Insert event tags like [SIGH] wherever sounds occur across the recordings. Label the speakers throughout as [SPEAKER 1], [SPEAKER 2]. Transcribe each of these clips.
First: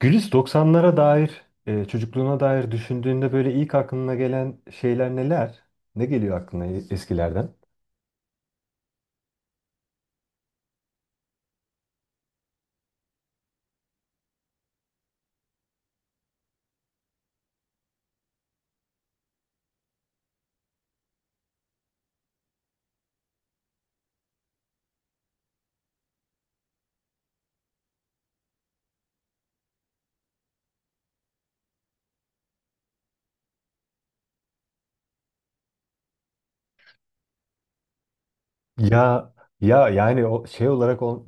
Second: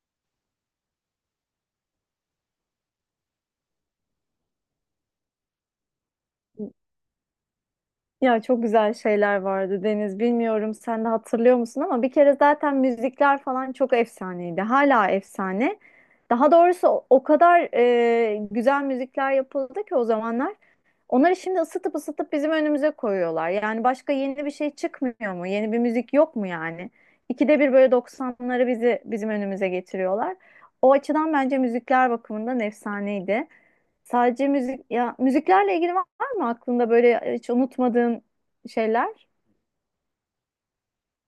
[SPEAKER 1] Gülis doksanlara dair, çocukluğuna dair düşündüğünde böyle ilk aklına gelen şeyler neler? Ne geliyor aklına eskilerden?
[SPEAKER 2] Ya çok güzel şeyler vardı Deniz. Bilmiyorum sen de hatırlıyor musun ama bir kere zaten müzikler falan çok efsaneydi. Hala efsane. Daha doğrusu o kadar güzel müzikler yapıldı ki o zamanlar. Onları şimdi ısıtıp ısıtıp bizim önümüze koyuyorlar. Yani başka yeni bir şey çıkmıyor mu? Yeni bir müzik yok mu yani? İkide bir böyle 90'ları bizim önümüze getiriyorlar. O açıdan bence müzikler bakımından efsaneydi. Sadece müzik ya müziklerle ilgili var mı aklında böyle hiç unutmadığın şeyler?
[SPEAKER 1] Ya ya, yani o şey olarak o,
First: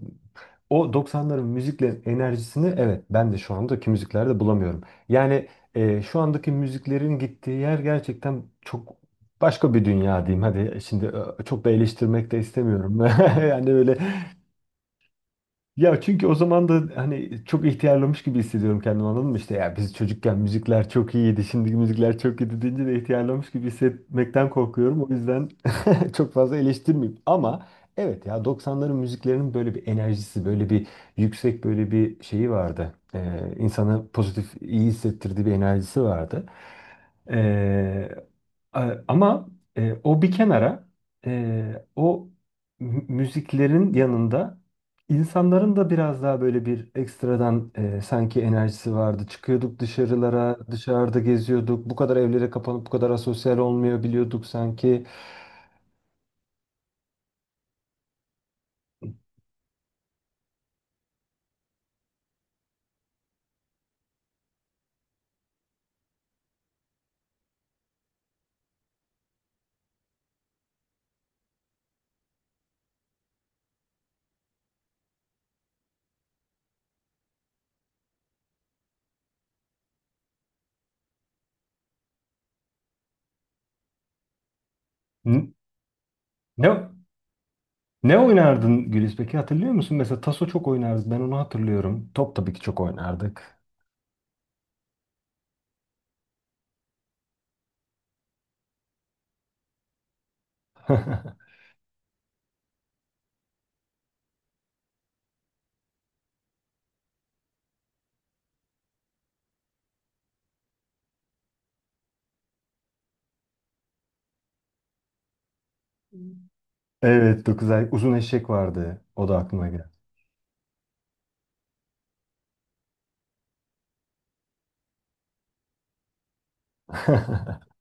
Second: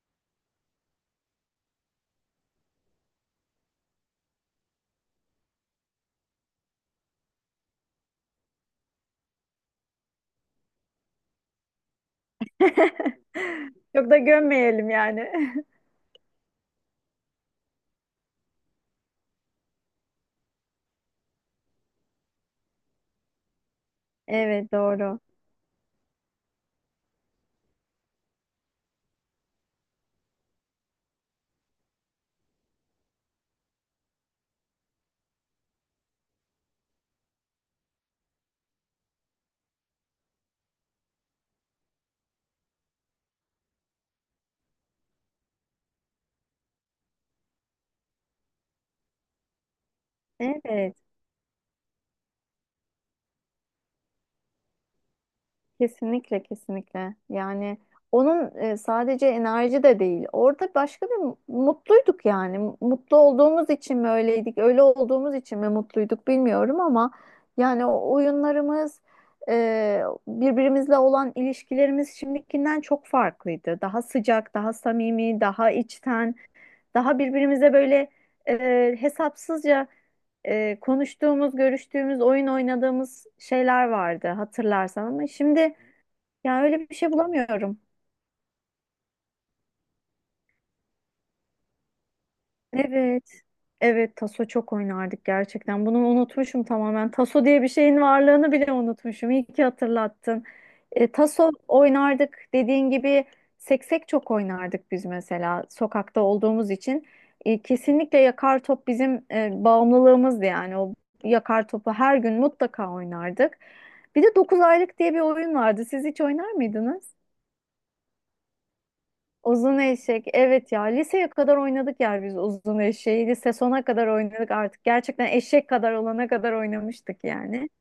[SPEAKER 1] o 90'ların müziklerin enerjisini, evet, ben de şu andaki müziklerde bulamıyorum. Yani şu andaki müziklerin gittiği yer gerçekten çok başka bir dünya diyeyim. Hadi şimdi çok da eleştirmek de istemiyorum.
[SPEAKER 2] [LAUGHS]
[SPEAKER 1] [LAUGHS] Yani böyle.
[SPEAKER 2] Çok da gömmeyelim yani. [LAUGHS]
[SPEAKER 1] Ya çünkü o zaman da hani çok ihtiyarlamış gibi hissediyorum kendimi, anladın mı? İşte ya biz çocukken müzikler çok iyiydi, şimdiki müzikler çok iyi deyince de ihtiyarlamış gibi hissetmekten
[SPEAKER 2] Evet,
[SPEAKER 1] korkuyorum. O
[SPEAKER 2] doğru.
[SPEAKER 1] yüzden [LAUGHS] çok fazla eleştirmeyeyim. Ama evet, ya doksanların müziklerinin böyle bir enerjisi, böyle bir yüksek böyle bir şeyi vardı. İnsanı pozitif, iyi hissettirdiği bir enerjisi vardı. E, Ama o bir kenara, e, o müziklerin yanında insanların da biraz daha böyle bir ekstradan sanki enerjisi vardı. Çıkıyorduk dışarılara,
[SPEAKER 2] Evet.
[SPEAKER 1] dışarıda geziyorduk. Bu kadar evlere kapanıp bu kadar asosyal olmuyor biliyorduk sanki.
[SPEAKER 2] Kesinlikle, kesinlikle. Yani onun, sadece enerji de değil. Orada başka bir mutluyduk yani. Mutlu olduğumuz için mi öyleydik, öyle olduğumuz için mi mutluyduk bilmiyorum ama yani o oyunlarımız, e, birbirimizle olan ilişkilerimiz şimdikinden çok farklıydı. Daha sıcak, daha samimi, daha içten, daha birbirimize böyle hesapsızca konuştuğumuz, görüştüğümüz, oyun oynadığımız şeyler vardı hatırlarsan ama
[SPEAKER 1] N-
[SPEAKER 2] şimdi ya
[SPEAKER 1] Ne
[SPEAKER 2] öyle bir şey bulamıyorum.
[SPEAKER 1] oynardın Güliz peki, hatırlıyor musun? Mesela taso çok oynardık. Ben onu hatırlıyorum. Top tabii ki çok
[SPEAKER 2] Evet.
[SPEAKER 1] oynardık.
[SPEAKER 2] Evet, taso çok oynardık gerçekten. Bunu unutmuşum tamamen. Taso diye bir şeyin varlığını bile unutmuşum. İyi ki hatırlattın.
[SPEAKER 1] [LAUGHS]
[SPEAKER 2] Taso oynardık dediğin gibi seksek çok oynardık biz mesela sokakta olduğumuz için. Kesinlikle yakar top bizim bağımlılığımızdı yani. O yakar topu her gün mutlaka oynardık. Bir de 9 aylık diye bir oyun vardı. Siz hiç oynar mıydınız?
[SPEAKER 1] Evet, 9 ay uzun eşek vardı. O da aklıma
[SPEAKER 2] Uzun
[SPEAKER 1] geldi.
[SPEAKER 2] eşek. Evet ya liseye kadar oynadık ya biz uzun eşeği. Lise sona kadar oynadık artık. Gerçekten eşek kadar olana kadar oynamıştık yani.
[SPEAKER 1] [LAUGHS]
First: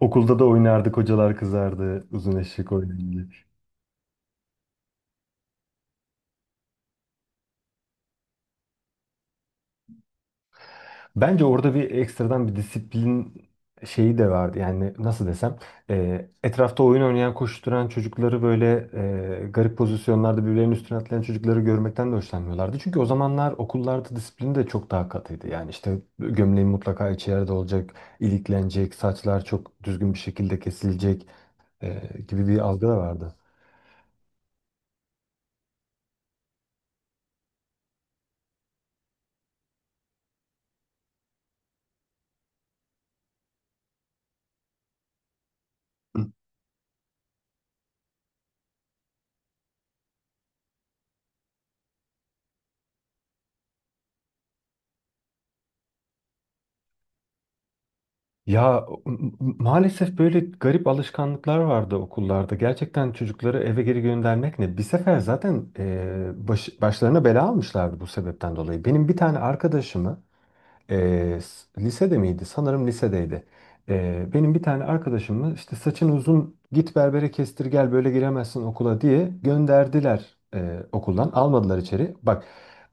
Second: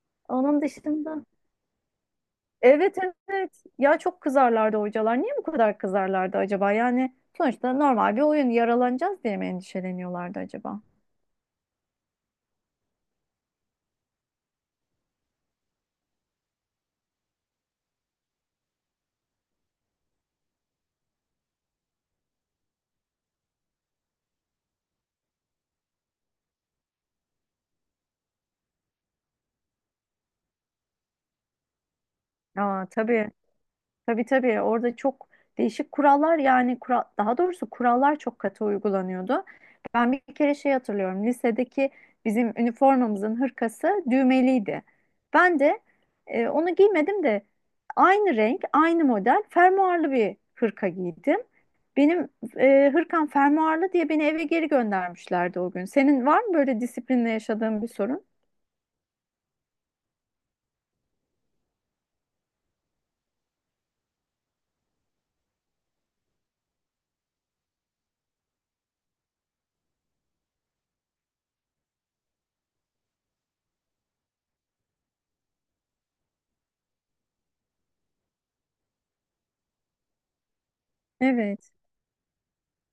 [SPEAKER 1] Okulda da
[SPEAKER 2] Onun
[SPEAKER 1] oynardık,
[SPEAKER 2] dışında.
[SPEAKER 1] hocalar kızardı, uzun eşek
[SPEAKER 2] Evet,
[SPEAKER 1] oynardık.
[SPEAKER 2] evet. Ya çok kızarlardı hocalar. Niye bu kadar kızarlardı acaba? Yani sonuçta normal bir oyun, yaralanacağız diye mi endişeleniyorlardı acaba?
[SPEAKER 1] Bence orada bir ekstradan bir disiplin şeyi de vardı. Yani nasıl desem, etrafta oyun oynayan, koşturan çocukları böyle garip pozisyonlarda birbirlerinin üstüne atlayan çocukları görmekten de hoşlanmıyorlardı. Çünkü o zamanlar okullarda disiplin de çok daha katıydı. Yani işte gömleğin mutlaka içi yerde olacak, iliklenecek, saçlar çok düzgün bir şekilde kesilecek e, gibi bir
[SPEAKER 2] Aa
[SPEAKER 1] algı da
[SPEAKER 2] tabii.
[SPEAKER 1] vardı.
[SPEAKER 2] Tabii, tabii, orada çok değişik kurallar yani daha doğrusu kurallar çok katı uygulanıyordu. Ben bir kere şey hatırlıyorum, lisedeki bizim üniformamızın hırkası düğmeliydi. Ben de onu giymedim de aynı renk aynı model fermuarlı bir hırka giydim. Benim hırkam fermuarlı diye beni eve geri göndermişlerdi o gün. Senin var mı böyle disiplinle yaşadığın bir sorun?
[SPEAKER 1] Ya maalesef böyle garip alışkanlıklar vardı okullarda. Gerçekten çocukları eve geri göndermek ne? Bir sefer zaten başlarına bela almışlardı bu sebepten dolayı. Benim bir tane arkadaşımı e, lisede miydi? Sanırım lisedeydi. Benim bir tane arkadaşımı işte saçın uzun, git berbere kestir gel, böyle giremezsin okula diye gönderdiler okuldan.
[SPEAKER 2] Evet,
[SPEAKER 1] Almadılar içeri. Bak,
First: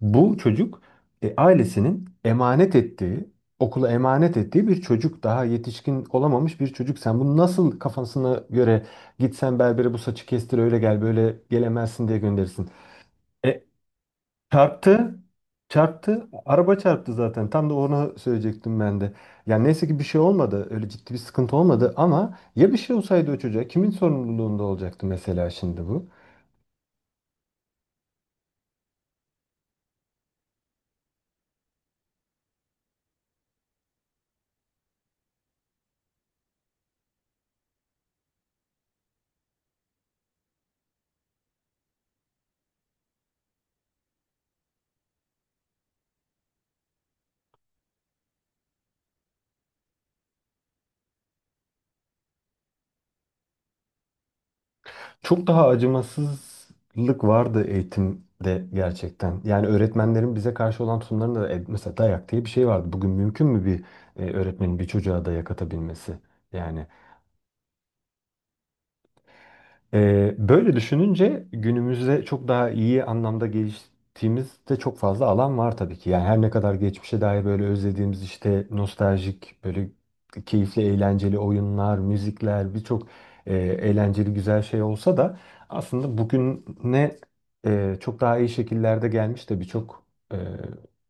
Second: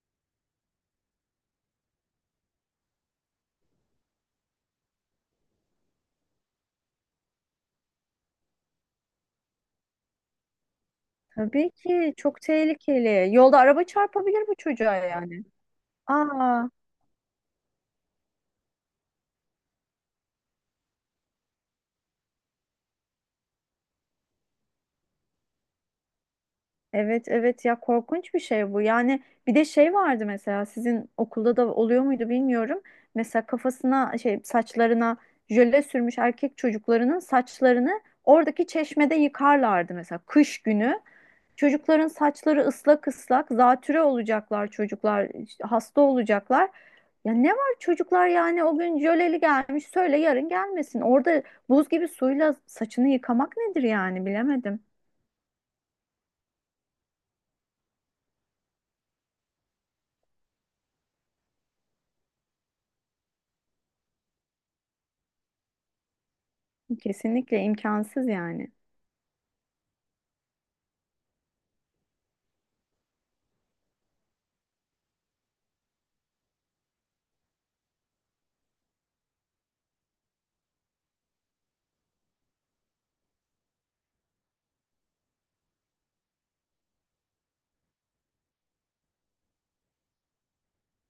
[SPEAKER 1] bu çocuk, ailesinin emanet ettiği, okula emanet ettiği bir çocuk, daha yetişkin olamamış bir çocuk, sen bunu nasıl kafasına göre gitsen berbere bu saçı kestir öyle gel böyle
[SPEAKER 2] tabii
[SPEAKER 1] gelemezsin
[SPEAKER 2] ki
[SPEAKER 1] diye
[SPEAKER 2] çok
[SPEAKER 1] gönderirsin.
[SPEAKER 2] tehlikeli. Yolda
[SPEAKER 1] E,
[SPEAKER 2] araba çarpabilir bu çocuğa
[SPEAKER 1] Çarptı.
[SPEAKER 2] yani.
[SPEAKER 1] Çarptı.
[SPEAKER 2] Aa.
[SPEAKER 1] Araba çarptı zaten. Tam da onu söyleyecektim ben de. Yani neyse ki bir şey olmadı. Öyle ciddi bir sıkıntı olmadı, ama ya bir şey olsaydı o çocuğa, kimin sorumluluğunda olacaktı mesela şimdi bu?
[SPEAKER 2] Evet, evet ya korkunç bir şey bu. Yani bir de şey vardı, mesela sizin okulda da oluyor muydu bilmiyorum. Mesela kafasına şey, saçlarına jöle sürmüş erkek çocuklarının saçlarını oradaki çeşmede yıkarlardı mesela kış günü. Çocukların saçları ıslak ıslak, zatüre olacaklar çocuklar, işte hasta olacaklar. Ya ne var çocuklar yani o gün jöleli gelmiş, söyle yarın gelmesin. Orada buz gibi suyla saçını yıkamak nedir yani, bilemedim.
[SPEAKER 1] Çok daha acımasızlık vardı eğitimde gerçekten. Yani öğretmenlerin bize karşı olan tutumlarında da, mesela dayak diye bir şey vardı. Bugün mümkün mü bir öğretmenin bir çocuğa dayak atabilmesi? Yani.
[SPEAKER 2] Kesinlikle imkansız yani.
[SPEAKER 1] Böyle düşününce günümüzde çok daha iyi anlamda geliştiğimizde çok fazla alan var tabii ki. Yani her ne kadar geçmişe dair böyle özlediğimiz işte nostaljik böyle keyifli eğlenceli oyunlar, müzikler, birçok eğlenceli güzel şey olsa da, aslında bugüne çok daha iyi şekillerde gelmiş de birçok e,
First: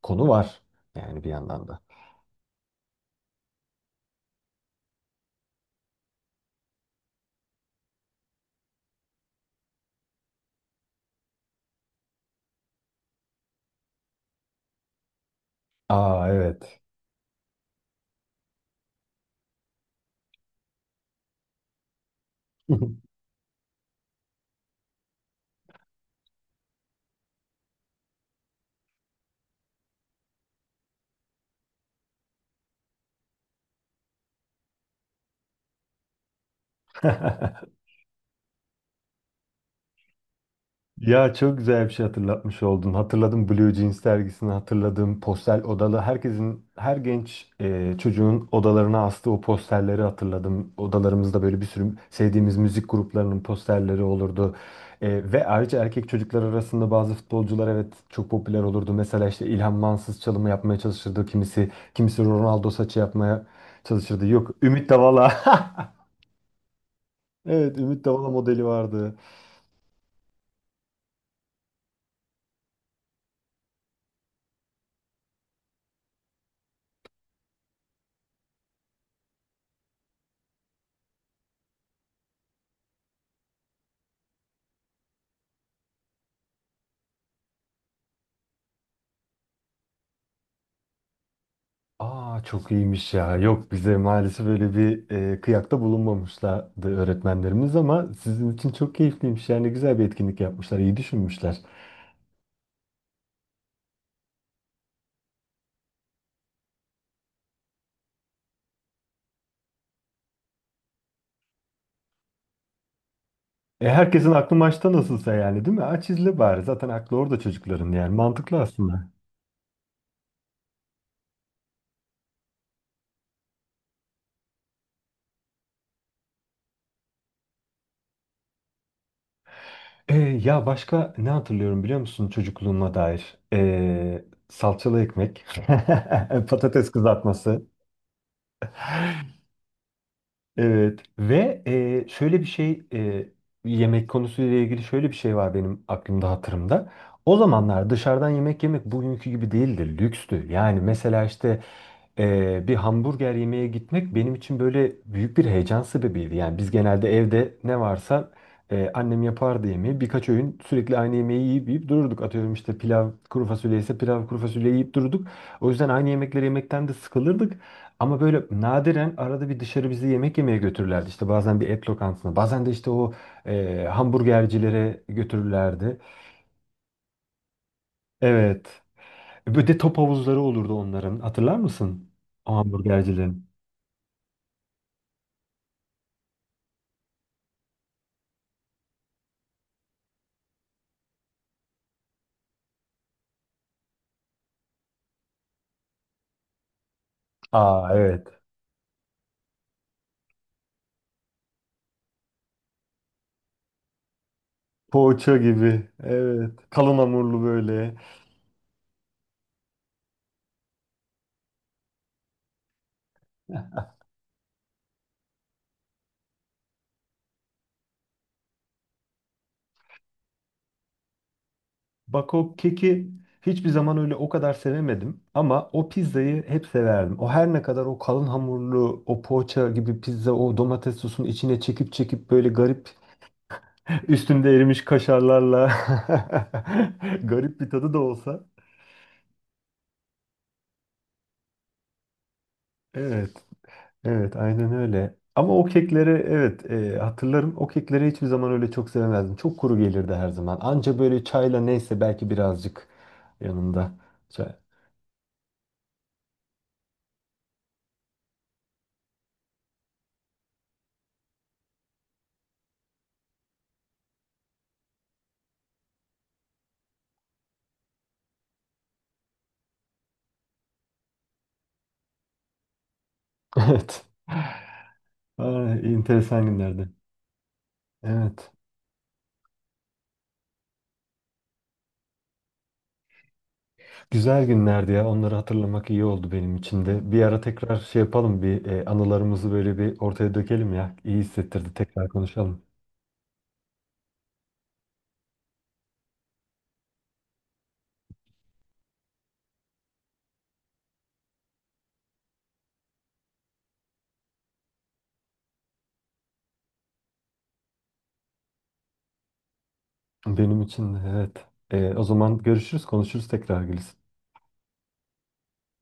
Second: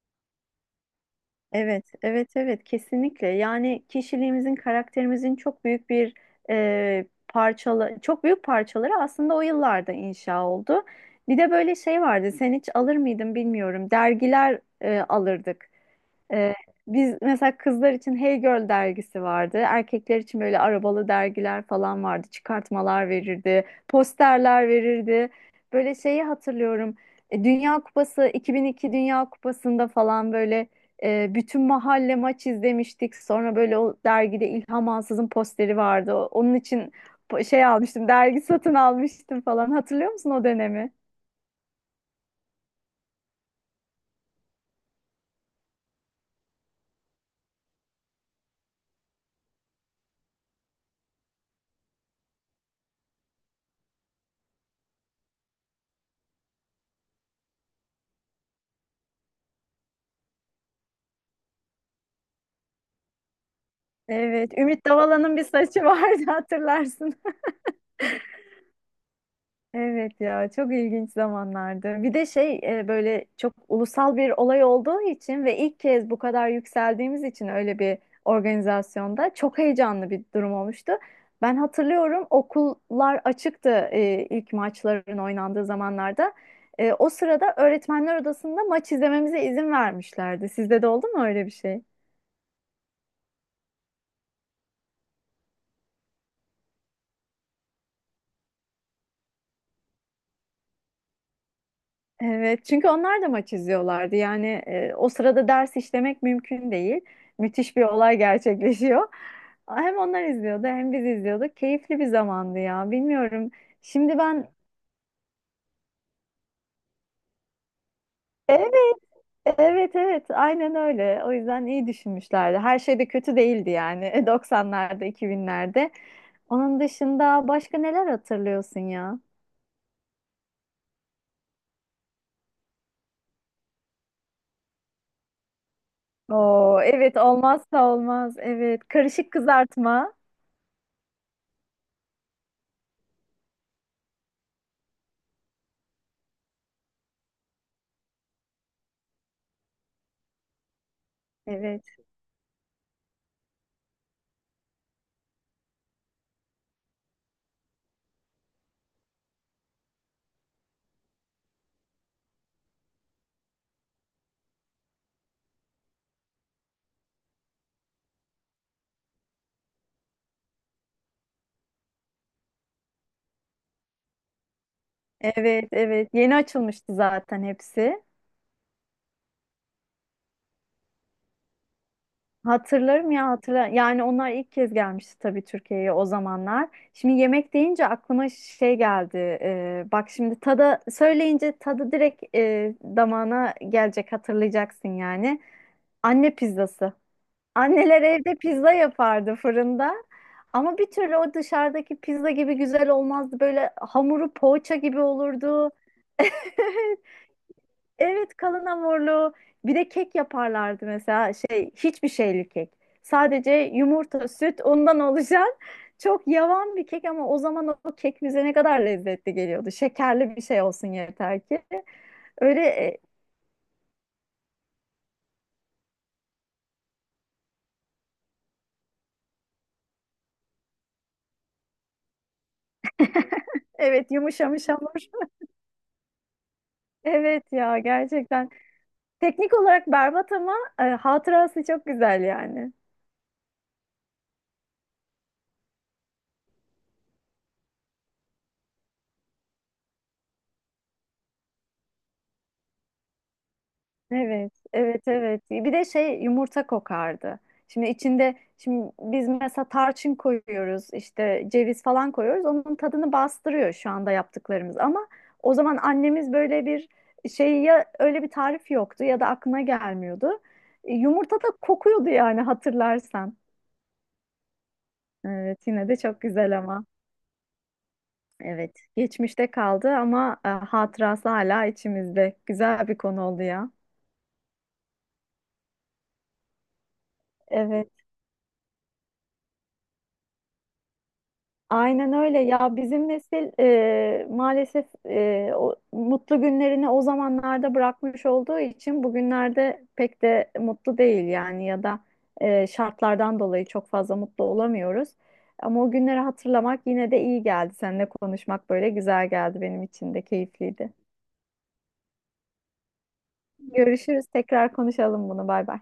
[SPEAKER 1] konu var yani bir yandan da.
[SPEAKER 2] Evet, evet, evet, kesinlikle. Yani kişiliğimizin, karakterimizin çok büyük bir, parçalı, çok büyük parçaları aslında o yıllarda inşa oldu. Bir de böyle şey vardı. Sen hiç alır mıydın bilmiyorum. Dergiler alırdık.
[SPEAKER 1] Aa
[SPEAKER 2] Ee,
[SPEAKER 1] evet.
[SPEAKER 2] Biz mesela kızlar için Hey Girl dergisi vardı. Erkekler için böyle arabalı dergiler falan vardı.
[SPEAKER 1] [LAUGHS]
[SPEAKER 2] Çıkartmalar verirdi, posterler verirdi. Böyle şeyi hatırlıyorum. Dünya Kupası, 2002 Dünya Kupası'nda falan böyle bütün mahalle maç izlemiştik. Sonra böyle o dergide İlham Ansız'ın posteri vardı. Onun için şey almıştım, dergi satın almıştım falan. Hatırlıyor musun o dönemi?
[SPEAKER 1] Ya çok güzel bir şey hatırlatmış oldun. Hatırladım, Blue Jeans dergisini hatırladım. Postel odalı. Herkesin, her genç çocuğun odalarına astığı o posterleri hatırladım. Odalarımızda böyle bir sürü sevdiğimiz müzik gruplarının posterleri olurdu. Ve ayrıca erkek çocuklar arasında bazı futbolcular, evet, çok popüler olurdu. Mesela işte İlhan Mansız çalımı yapmaya çalışırdı kimisi. Kimisi Ronaldo saçı yapmaya çalışırdı. Yok,
[SPEAKER 2] Evet, Ümit
[SPEAKER 1] Ümit Davala.
[SPEAKER 2] Davala'nın bir saçı
[SPEAKER 1] [LAUGHS]
[SPEAKER 2] vardı [LAUGHS] hatırlarsın.
[SPEAKER 1] Evet, Ümit Davala modeli vardı.
[SPEAKER 2] Evet ya çok ilginç zamanlardı. Bir de şey, böyle çok ulusal bir olay olduğu için ve ilk kez bu kadar yükseldiğimiz için öyle bir organizasyonda çok heyecanlı bir durum olmuştu. Ben hatırlıyorum, okullar açıktı ilk maçların oynandığı zamanlarda. O sırada öğretmenler odasında maç izlememize izin vermişlerdi. Sizde de oldu mu öyle bir şey?
[SPEAKER 1] Aa çok iyiymiş ya. Yok, bize maalesef böyle bir kıyakta bulunmamışlardı öğretmenlerimiz, ama sizin için çok keyifliymiş. Yani güzel bir etkinlik yapmışlar, iyi düşünmüşler.
[SPEAKER 2] Evet, çünkü onlar da maç izliyorlardı. Yani o sırada ders işlemek mümkün değil. Müthiş bir olay gerçekleşiyor. Hem onlar izliyordu hem biz izliyorduk. Keyifli bir zamandı ya. Bilmiyorum. Şimdi
[SPEAKER 1] Herkesin
[SPEAKER 2] ben,
[SPEAKER 1] aklı maçta nasılsa yani, değil mi? Aç izle bari. Zaten aklı orada çocukların yani. Mantıklı
[SPEAKER 2] evet,
[SPEAKER 1] aslında.
[SPEAKER 2] evet, evet. Aynen öyle. O yüzden iyi düşünmüşlerdi. Her şey de kötü değildi yani. [LAUGHS] 90'larda, 2000'lerde. Onun dışında başka neler hatırlıyorsun ya?
[SPEAKER 1] Ya başka ne hatırlıyorum biliyor musun çocukluğuma dair? Salçalı ekmek, [LAUGHS]
[SPEAKER 2] Oo,
[SPEAKER 1] patates
[SPEAKER 2] evet,
[SPEAKER 1] kızartması.
[SPEAKER 2] olmazsa olmaz. Evet, karışık kızartma.
[SPEAKER 1] Evet, ve e, şöyle bir şey e, yemek konusuyla ilgili şöyle bir şey var benim aklımda, hatırımda. O zamanlar dışarıdan yemek yemek bugünkü gibi değildi, lükstü. Yani mesela işte,
[SPEAKER 2] Evet.
[SPEAKER 1] bir hamburger yemeye gitmek benim için böyle büyük bir heyecan sebebiydi. Yani biz genelde evde ne varsa annem yapardı yemeği. Birkaç öğün sürekli aynı yemeği yiyip dururduk. Atıyorum işte pilav, kuru fasulye ise pilav, kuru fasulye yiyip dururduk. O yüzden aynı yemekleri yemekten de sıkılırdık. Ama böyle nadiren arada bir dışarı bizi yemek yemeye götürürlerdi. İşte bazen bir et lokantasına, bazen de işte o hamburgercilere
[SPEAKER 2] Evet,
[SPEAKER 1] götürürlerdi.
[SPEAKER 2] evet. Yeni açılmıştı zaten hepsi.
[SPEAKER 1] Evet. Bir de top havuzları olurdu onların. Hatırlar mısın? O
[SPEAKER 2] Hatırlarım ya,
[SPEAKER 1] hamburgercilerin.
[SPEAKER 2] hatırla. Yani onlar ilk kez gelmişti tabii Türkiye'ye o zamanlar. Şimdi yemek deyince aklıma şey geldi. Bak, şimdi tada söyleyince tadı direkt damağına gelecek, hatırlayacaksın yani. Anne pizzası.
[SPEAKER 1] Aa
[SPEAKER 2] Anneler evde
[SPEAKER 1] evet.
[SPEAKER 2] pizza yapardı fırında. Ama bir türlü o dışarıdaki pizza gibi güzel olmazdı. Böyle hamuru poğaça gibi
[SPEAKER 1] Poğaça
[SPEAKER 2] olurdu.
[SPEAKER 1] gibi.
[SPEAKER 2] [LAUGHS]
[SPEAKER 1] Evet. Kalın hamurlu böyle.
[SPEAKER 2] Evet, kalın hamurlu. Bir de kek yaparlardı, mesela şey, hiçbir şeyli kek. Sadece yumurta, süt, ondan oluşan [LAUGHS] çok yavan bir kek ama o zaman o kek bize ne kadar lezzetli geliyordu. Şekerli bir şey olsun yeter ki.
[SPEAKER 1] Bak, o
[SPEAKER 2] Öyle
[SPEAKER 1] keki hiçbir zaman öyle o kadar sevemedim, ama o pizzayı hep severdim. O, her ne kadar o kalın hamurlu, o poğaça gibi pizza, o domates sosunu içine çekip böyle garip [LAUGHS]
[SPEAKER 2] evet,
[SPEAKER 1] üstünde
[SPEAKER 2] yumuşamış
[SPEAKER 1] erimiş
[SPEAKER 2] hamur. [LAUGHS]
[SPEAKER 1] kaşarlarla [LAUGHS]
[SPEAKER 2] Evet
[SPEAKER 1] garip bir
[SPEAKER 2] ya,
[SPEAKER 1] tadı da olsa.
[SPEAKER 2] gerçekten. Teknik olarak berbat ama hatırası çok güzel yani.
[SPEAKER 1] Evet. Evet, aynen öyle. Ama o kekleri, evet, hatırlarım. O kekleri hiçbir zaman öyle çok sevmezdim. Çok kuru gelirdi her zaman. Anca böyle çayla, neyse, belki birazcık yanında.
[SPEAKER 2] Evet,
[SPEAKER 1] Çay. [LAUGHS]
[SPEAKER 2] evet, evet. Bir de şey, yumurta kokardı. Şimdi içinde, şimdi biz mesela tarçın koyuyoruz, işte ceviz falan koyuyoruz. Onun tadını bastırıyor şu anda yaptıklarımız. Ama o zaman annemiz böyle bir şey, ya öyle bir tarif yoktu ya da aklına gelmiyordu. Yumurta da kokuyordu yani, hatırlarsan.
[SPEAKER 1] Evet.
[SPEAKER 2] Evet,
[SPEAKER 1] Ay,
[SPEAKER 2] yine de çok
[SPEAKER 1] enteresan
[SPEAKER 2] güzel ama.
[SPEAKER 1] günlerdi. Evet.
[SPEAKER 2] Evet, geçmişte kaldı ama hatırası hala içimizde. Güzel bir konu oldu ya.
[SPEAKER 1] Güzel günlerdi ya. Onları hatırlamak iyi oldu benim için de. Bir ara tekrar
[SPEAKER 2] Evet.
[SPEAKER 1] şey yapalım. Bir, anılarımızı böyle bir ortaya dökelim ya. İyi hissettirdi. Tekrar
[SPEAKER 2] Aynen öyle
[SPEAKER 1] konuşalım.
[SPEAKER 2] ya, bizim nesil maalesef, o mutlu günlerini o zamanlarda bırakmış olduğu için bugünlerde pek de mutlu değil yani, ya da şartlardan dolayı çok fazla mutlu olamıyoruz. Ama o günleri hatırlamak yine de iyi geldi. Seninle konuşmak böyle güzel geldi, benim için de
[SPEAKER 1] Benim
[SPEAKER 2] keyifliydi.
[SPEAKER 1] için de, evet. O zaman görüşürüz, konuşuruz tekrar Gülis.
[SPEAKER 2] Görüşürüz, tekrar konuşalım bunu, bay bay.